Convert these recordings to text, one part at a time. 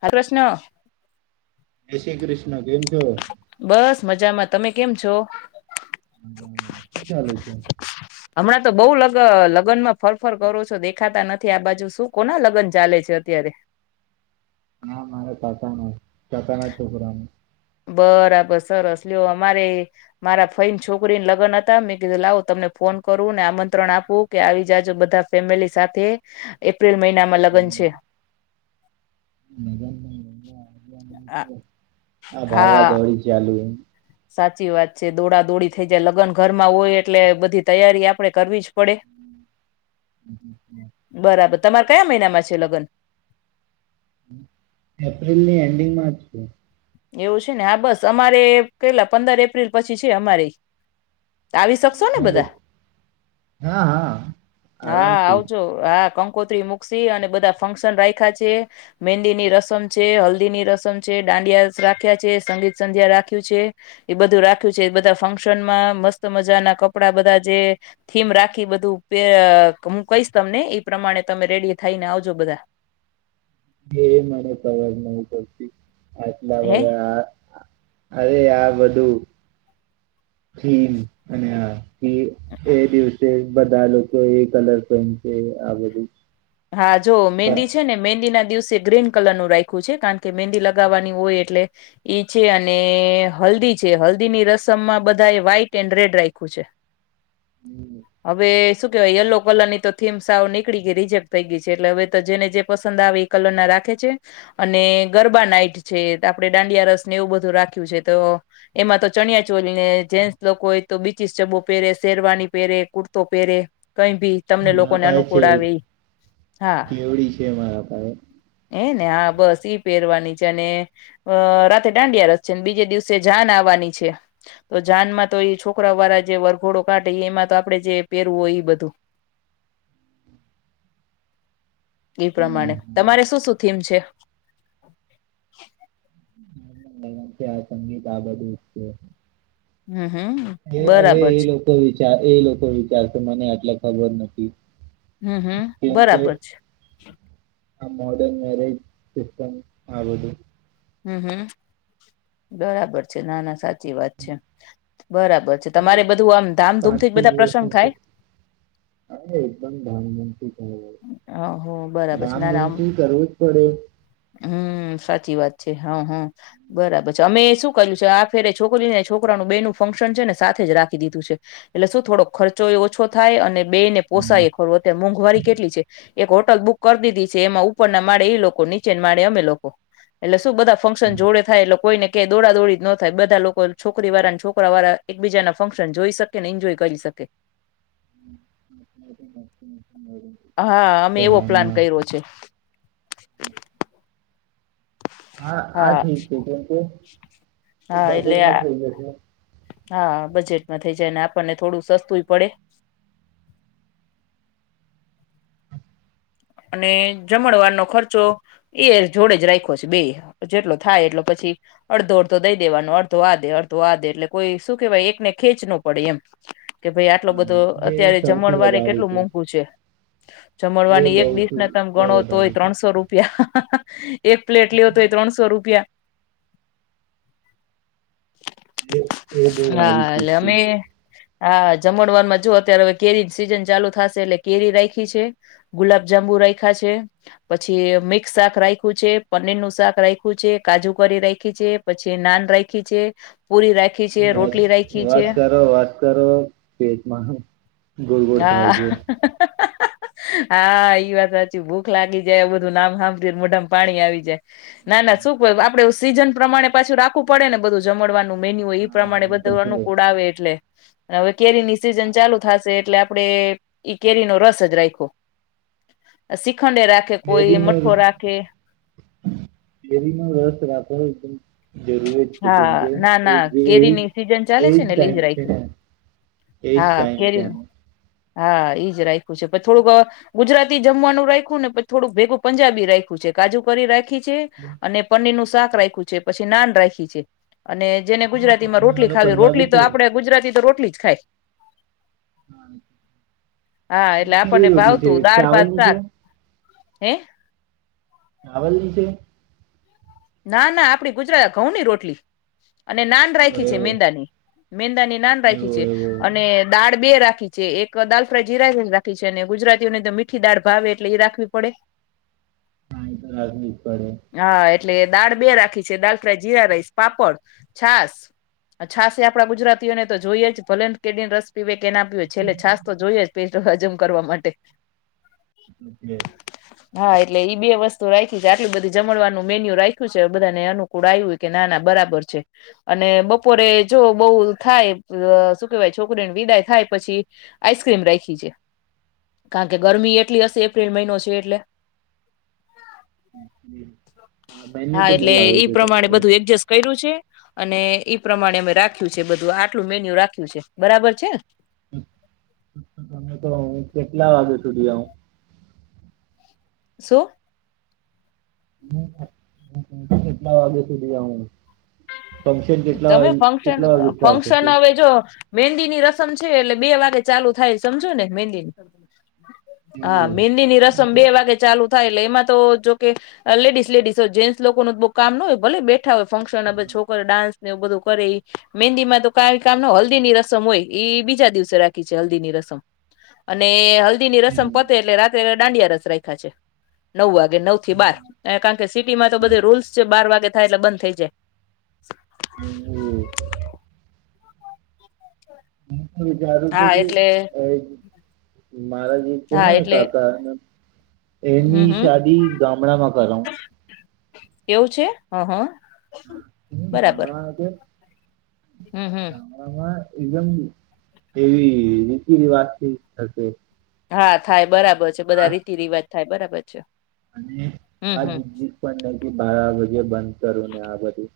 હા [unintelligible] ક્રષ્ન. જય શ્રી ક્રિષ તમે કેમ છો? બસ મજામાં તમે કેમ છો? મજામાં. શું ચાલે છે? હમણાં તો બહુ લગ લગનમાં ફરફર કરો છો. દેખાતા નથી આ બાજુ શું કોના લગન ચાલે છે, અત્યારે? હા, મારે કાકાના કાકાના છોકરાને બરાબર સરસ લ્યો. અમારેય મારા ફઈન છોકરીન લગન હતા. મેં કીધું લાવો તમને ફોન કરુંને આમંત્રણ આપું કે આવી જાજો બધા ફેમિલી સાથે એટ પ્રિલ મહિનામાં લગન છે. આ ભાગા હા દોડી ચાલુ. હ સાચી વાત છે દોડા દોડી થઈ જાય લગ્ન ઘરમાં હોય એટલે બધી તૈયારી આપડે કરવી જ પડે હ તમારા કયા મહિનામાં છે લગ્ન એપ્રિલ ની એન્ડિંગ માં જ છે એવું છે ને હા બસ અમારે પેલા પંદર એપ્રિલ પછી છે અમારે આવી શકશો ને બધા હા હા હા આરામથી આવજો હા કંકોતરી મુૂકસી અને બધા ફંક્શન રાખ્યા છે મહેંદી ની રસમ છે હલ્દી ની રસમ છે દાંડિયા રાખ્યા છે સંગીત સંધ્યા રાખ્યું છે એ બધું રાખ્યું છે બધા ફંક્શન માં મસ્ત મજા ના કપડા બધા જે થીમ રાખી બધું હું કહીશ તમને એ પ્રમાણે તમે રેડી થાયને આવજો બધા એ મને ખબર નહી પડતી હે આ અરે આ બધું થીમ અને આ એ દિવસે બધા લોકો એ કલર પેન છે આ બધું હા જો મેંદી છે ને મેંદી ના દિવસે ગ્રીન કલર નું રાખું છે કારણ કે મહેંદી લગાવવાની હોય એટલે એ છે અને હલ્દી છે હલ્દી ની રસમમાં બધા એ વ્હાઈટ એન્ડ રેડ રાખું છે પણ હવે શું કેવાય યલો કલર ની તો થીમ સાવ નીકળી ગયેહી જેમ થઈ ગઈ છે એટલે હવે તો જેને જે પસંદ આવે એ કલર ના રાખે છે અને ગરબા નાઈટ છે આપણે દાંડિયા રસ ને એવું બધું રાખ્યું છે તો એમાં તો ચણિયા ચોલીને જેન્ટ્સ લોકો તો બીચીસ ચબ્બો પહેરે શેરવાની પહેરે કુર્તો પહેરે કઈ ભી તમને મારા લોકોને પાસે છે અનુકૂળ આવે કેવડી છે મારા પાસેે એ ને હા બસ ઈ પહેરવાની છે અને રાતે દાંડિયા રસ છે બીજે દિવસે જાન આવવાની છે તો જાન માં તો એ છોકરા વાળા જે વરઘોડો કાઢે એમાં તો આપડે જે પહેરવું હોય બધું એ પ્રમાણે તમારે શું શું થીમ છે છે આ સંગીત આ બધું જ છે હમ હમ એ હવે બરાબર એ છે લોકો એ લોકો વિચારશે મને આટલે ખબર નથી હમ હમ કેમ કે બરાબર છે આ મોડન મેરેજ સિસ્ટમ આ બધું હમ હમ બરાબર છે નાના સા સાચી વાત છે બરાબર છે એ તમારે બધું આમ ધામધૂમ પાંચ થી છ બધા પ્રસંગ દિવસનું છે થાય હવે એકદમ ધામધૂમથી કરવું હહ બરાબર છે નાનામ ધામધૂમથી કરવું જ પડે હમ સાચી વાત હા હા બરાબર છે અમે શું કર્યું છે આ ફેરે છોકરીને છોકરાનું બે નું ફંક્શન છે ને સાથે જ રાખી દીધું છે એટલે શું થોડોક ખર્ચો એ ઓછો થાય અને બે ને પોસાય ખરું અત્યારે મોંઘવારી એક હોટલ બુક કરી દીધી છે એમાં ઉપર ના માળે એ લોકો નીચે માળે અમે લોકો એટલે શું બધા ફંક્શન જોડે થાય એટલે કોઈને કે દોડાદોડી જ ન થાય બધા લોકો છોકરીવાળા અને છોકરાવાળા એકબીજાના ફંક્શન જોઈ શકેને એન્જોય કરી શકે હા અમે એવો પ્લાન કરવામાં કર્યો છે. હા આ ઠીક છે કેમકે હા એટલે બજેટમાં આ થઈ જશે. હા બજેટમાં થઇ જાય આપણને થોડું સસ્તુંય પડે. અને જમણવારનો ખર્ચો એ જોડે જ રાખ્યો છે બે જેટલો થાય એટલો પછી અડધો અડધો દઈ દેવાનો અડધો આ દે અડધો આ દે એટલે કોઈ શું કેહેવાય એકને ખેંચ ન પડે એમ કે ભાઈ આટલો હા બધો એ અત્યારે સૌથી જમણવારે વધારે કેટલું મોંઘું છે એ જમણવારની એક બહુ છે એના તમ બહુ ગણો તોય વધારે છે ત્રણસો રૂપિયા હા-હા. એક પ્લેટ લેવ તોય ત્રણસો રૂપિયા એ એ બઉ હા વારી ચી એટલે અમે ચી હા જમડવાર માં જો અત્યારે હવે કેરી સીઝન ચાલુ થશે એટલે કેરી રાઈખી છે. ગુલાબ જાંબુ રઇખા છે પછી મિક્સ શાક રાઇખ્યું છે પનીર નું શાક રાઇખ્યું છે કાજુ કરી રાઇખી છે પછી નાન રાઇખી છે. પુરી રાખી છે, બસ રોટલી રાયખી છે. વાત કરો વાત કરો પેટમાં ગોળ ગોળ થાય હા. છે. હા. ઈ વાત સાચી ભૂખ લાગી જાય બધું નામ હાંભળી મોઢામ પાણી આવી જાય ના ના શું આપડે સીઝન પ્રમાણે પાછું રાખવું પડે ને બધું જમડવાનું મેન્યુ ઈ હા પ્રમાણે એ તો બધું છે અનુકૂડ આવે એટલે હવે કેરી ની સીઝન ચાલુ થાશે એટલે આપડે ઈ કેરીનો રસ જ રાઇખો. અ શી કેરીનો ર કેરીનો રસ. [unintelligible] જરૂર જ છે હા કેમકે ના એ ના કેરીની સિઝન ચાલે એજ છે ને એટલે ઈજ ટાઈમ રાયખી. ને એજ હા ટાઈમ કેરી ત્યાનો હા ઈજ રાખ્યું છે પછ થોડુંક અ ગુજરાતી જમવાનું રાઇખ્યું ને થોડું ભેગું પંજાબી રાઇખ્યું છે કાજુ કરી રાઇ ખી છે કેમ અને પનીર નું શ શાક રાખ્યું છે પછી ને નાન રાઇખી છે. અને જેને કેમ ગુજરાતી માં સામને રોટલી વાળો ખાવી પંજાબી રોટલી તો છે આપડે ગુજરાતી તો રોટલી જ ખાય. હા એટલે કેવી આપણને રોટલી છે ભાવતું દાળ ભાત ચાવલની છે? શાક હે? ચાવલ ની છે ના ના આપડી ગુજરા ઘઉં ની રોટલી. અને નાન હા, રાઇખી છે એવો મેંદાની મેંદાની નાન એવો રાઇખી છે એવો અને દાળ બે રા ખી છે એક દાલ ફ્રાય જીરા રાખી છે અને ગુજરાતીઓને તો મીઠી દાળ ભાવે એટલે એ રાખવી પડે. હા ઇ તો રાખવી જ પડે. હા એ એટલે દાળ બે રાખી છે દાળ ફ્રાય જીરા રાઈસ પાપડ, છાસ, છાસ એ આપડા ગુજરાતીઓને તો જોઈએ જ ભલે કેડી રસ પીવે. કે ના પીએ છેલ્લે છાસ તો જોઈએ જ પેટ હજમ કરવા માટે. ે [unintelligible] હા એટલે ઈ બે વસ્તુ રાખી છે આટલી બધી જમણવાનું મેન્યુ રાખ્યું છે બધાને અનુકૂળ આવ્યું કે નાના બરાબર છે, અને બપોરે જો બહુ થાય શું કેહેવાય છોકરીને વિદાય થાય પછી, આઈસ્ક્રીમ રાખી છે, કારણ કે ગરમી એટલી [unintelligible] હ એપ્રિલ મહિનો છે એટલે. હમ્મ. હા એટલે ઈ છે પ્રમાણે તમારે બધું એડજસ્ટ કર્યું છે? અને ઈ પ્રમાણે અમે રાખ્યું છે બધું આટલું મેન્યુ રાખ્યું છે બરાબર છે? તમે તો કેટલા વાગે સુધી હ શું? કેટલા વાગ્યા સુધી આવુ. તમે ફંક્શન સ્ટાર્ટ થશે ફંક્શન હવે જો. મહેંદી ની રસમ છે એટલે બે વાગે ચાલુ થાય સમજો ને મહેંદી ની. હા એવું મંદી ની હા, રસમ બે વાગે ચાલુ થાય એટલે એમાં તો જોકે, લેડીસ લેડીસ જેન્ટસ લોકોનું બુ કામ હોય ભલે બેઠા હોય ફંક્શન છોકરો ડાન્સ એવ બધું કરે એ, મહેંદીમાં તો ક કામ હલ્દી ની રસમ હોય બીજા દિવસે રાખી છે હલ્દી ની રસમ, અને હ મહેંદી ની રસમ એવું પતે એટલે રાત્રે દાંડિયા રસ રાયખા છે, નવ વાગે. નવ થી બાર કારણ કે સિટી માં તો બધ રૂલ્સ છે બાર વાગે થાય એટલે બંધ થઇ જાય. હમ્મ. હમ્મ. હું વિચારું છું હા કે, એટલે મારા જે છે હા ને એટલે કાકા, હમ એની હમ શાદી ગામડામાં કરાવું. એવું છે. હ, હા, હા હા આ હમ હમ ગામડામાં એકદમ એવી રીતિ રિવાજથી થશે. હા, થાય બરાબર. પછી બધા આ રેતી રિવાજ થાય બરાબર છે. અને હમ આ જ હમ પણ ન બાર વાગે બંધ. કરુંને આ બધું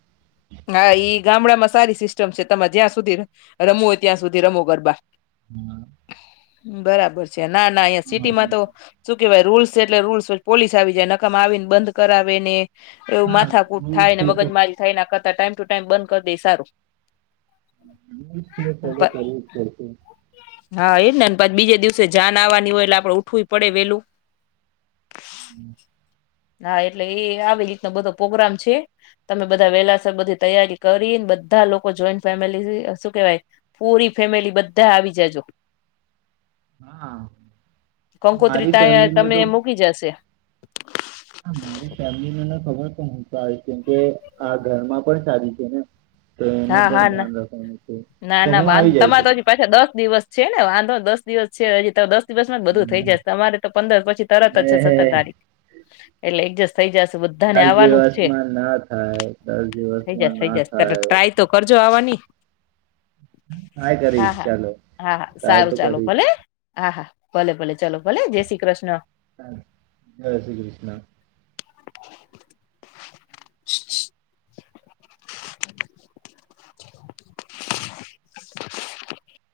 હા, ઈ ગામડામાં સારી સિસ્ટમ છે. તમારે જ્યાં સુધી રમવું હોય ત્યાં સુધી રમો ગરબા હમ્મ, ! બરાબર. ! ના ના અયાં સિટી માં તો કેવાય રૂલ્સ છે. એટલે રૂલ્સ પોલીસ આવી જાય નકામા આવીને બંધ કરાવે ને એવું હા માથાકૂટ થાયને, છે તો મગજમારી થાયને એના કરતાઃ ટાઈમ ટુ ટાઈમ બંધ કરી દે ઈ સારું. [inaudible] હા એ જ ને, ને પછી બીજે દિવસે જાન આવવાની હોય, એટલે આપડે ઉઠવુંય પડે વેલું. [inaudible] હા! એટલે એ આવી રીતનો બધો પ્રગ્રામ છે. તમે બધા વેલાસર બધી તૈયારી કરી, બધા લોકો જોઈન્ટ ફેમિલી શું કેવાય? પૂરી ફેમિલી બધા આવી જાજો. હા [unintelligible] કંકોત્રી મારી તાય ને તમે તો મૂકી જશે. હા મારી ફેમિલી ને ન ખબર સારી છે. કેમ કે આ ઘરમાં પણ સારી છે ને તો એનું હા પણ હા ના ધ્યાન રાખવાનું છે [inaudible] ના તો ના હું બાંધ આવી જઈશ તમારે તો હજી પાછા દસ દિવસ છે ને, વાંધો દસ દિવસ છે હજી તો દસ બસમાં જ બધું થઈ જશે. તમારે તો પંદર પછી તરત જ છે, સત્તર તારીખ એટલે એડજૈસ દસ દિવસમાં ના થાય. દસ થઈ જશે દિવસમાં થઈ ના જશે તરત થાય. ટ્રાય તો કરજો આવવાની. હા કરીશ હા ચાલો હા હા સારું તો ચાલો કરીશ ભલે. હા હા! ભલે ભલે! ચલો ભલે જય શ્રી કૃષ્ણ. જય શ્રી કૃષ્ણ. [inaudible]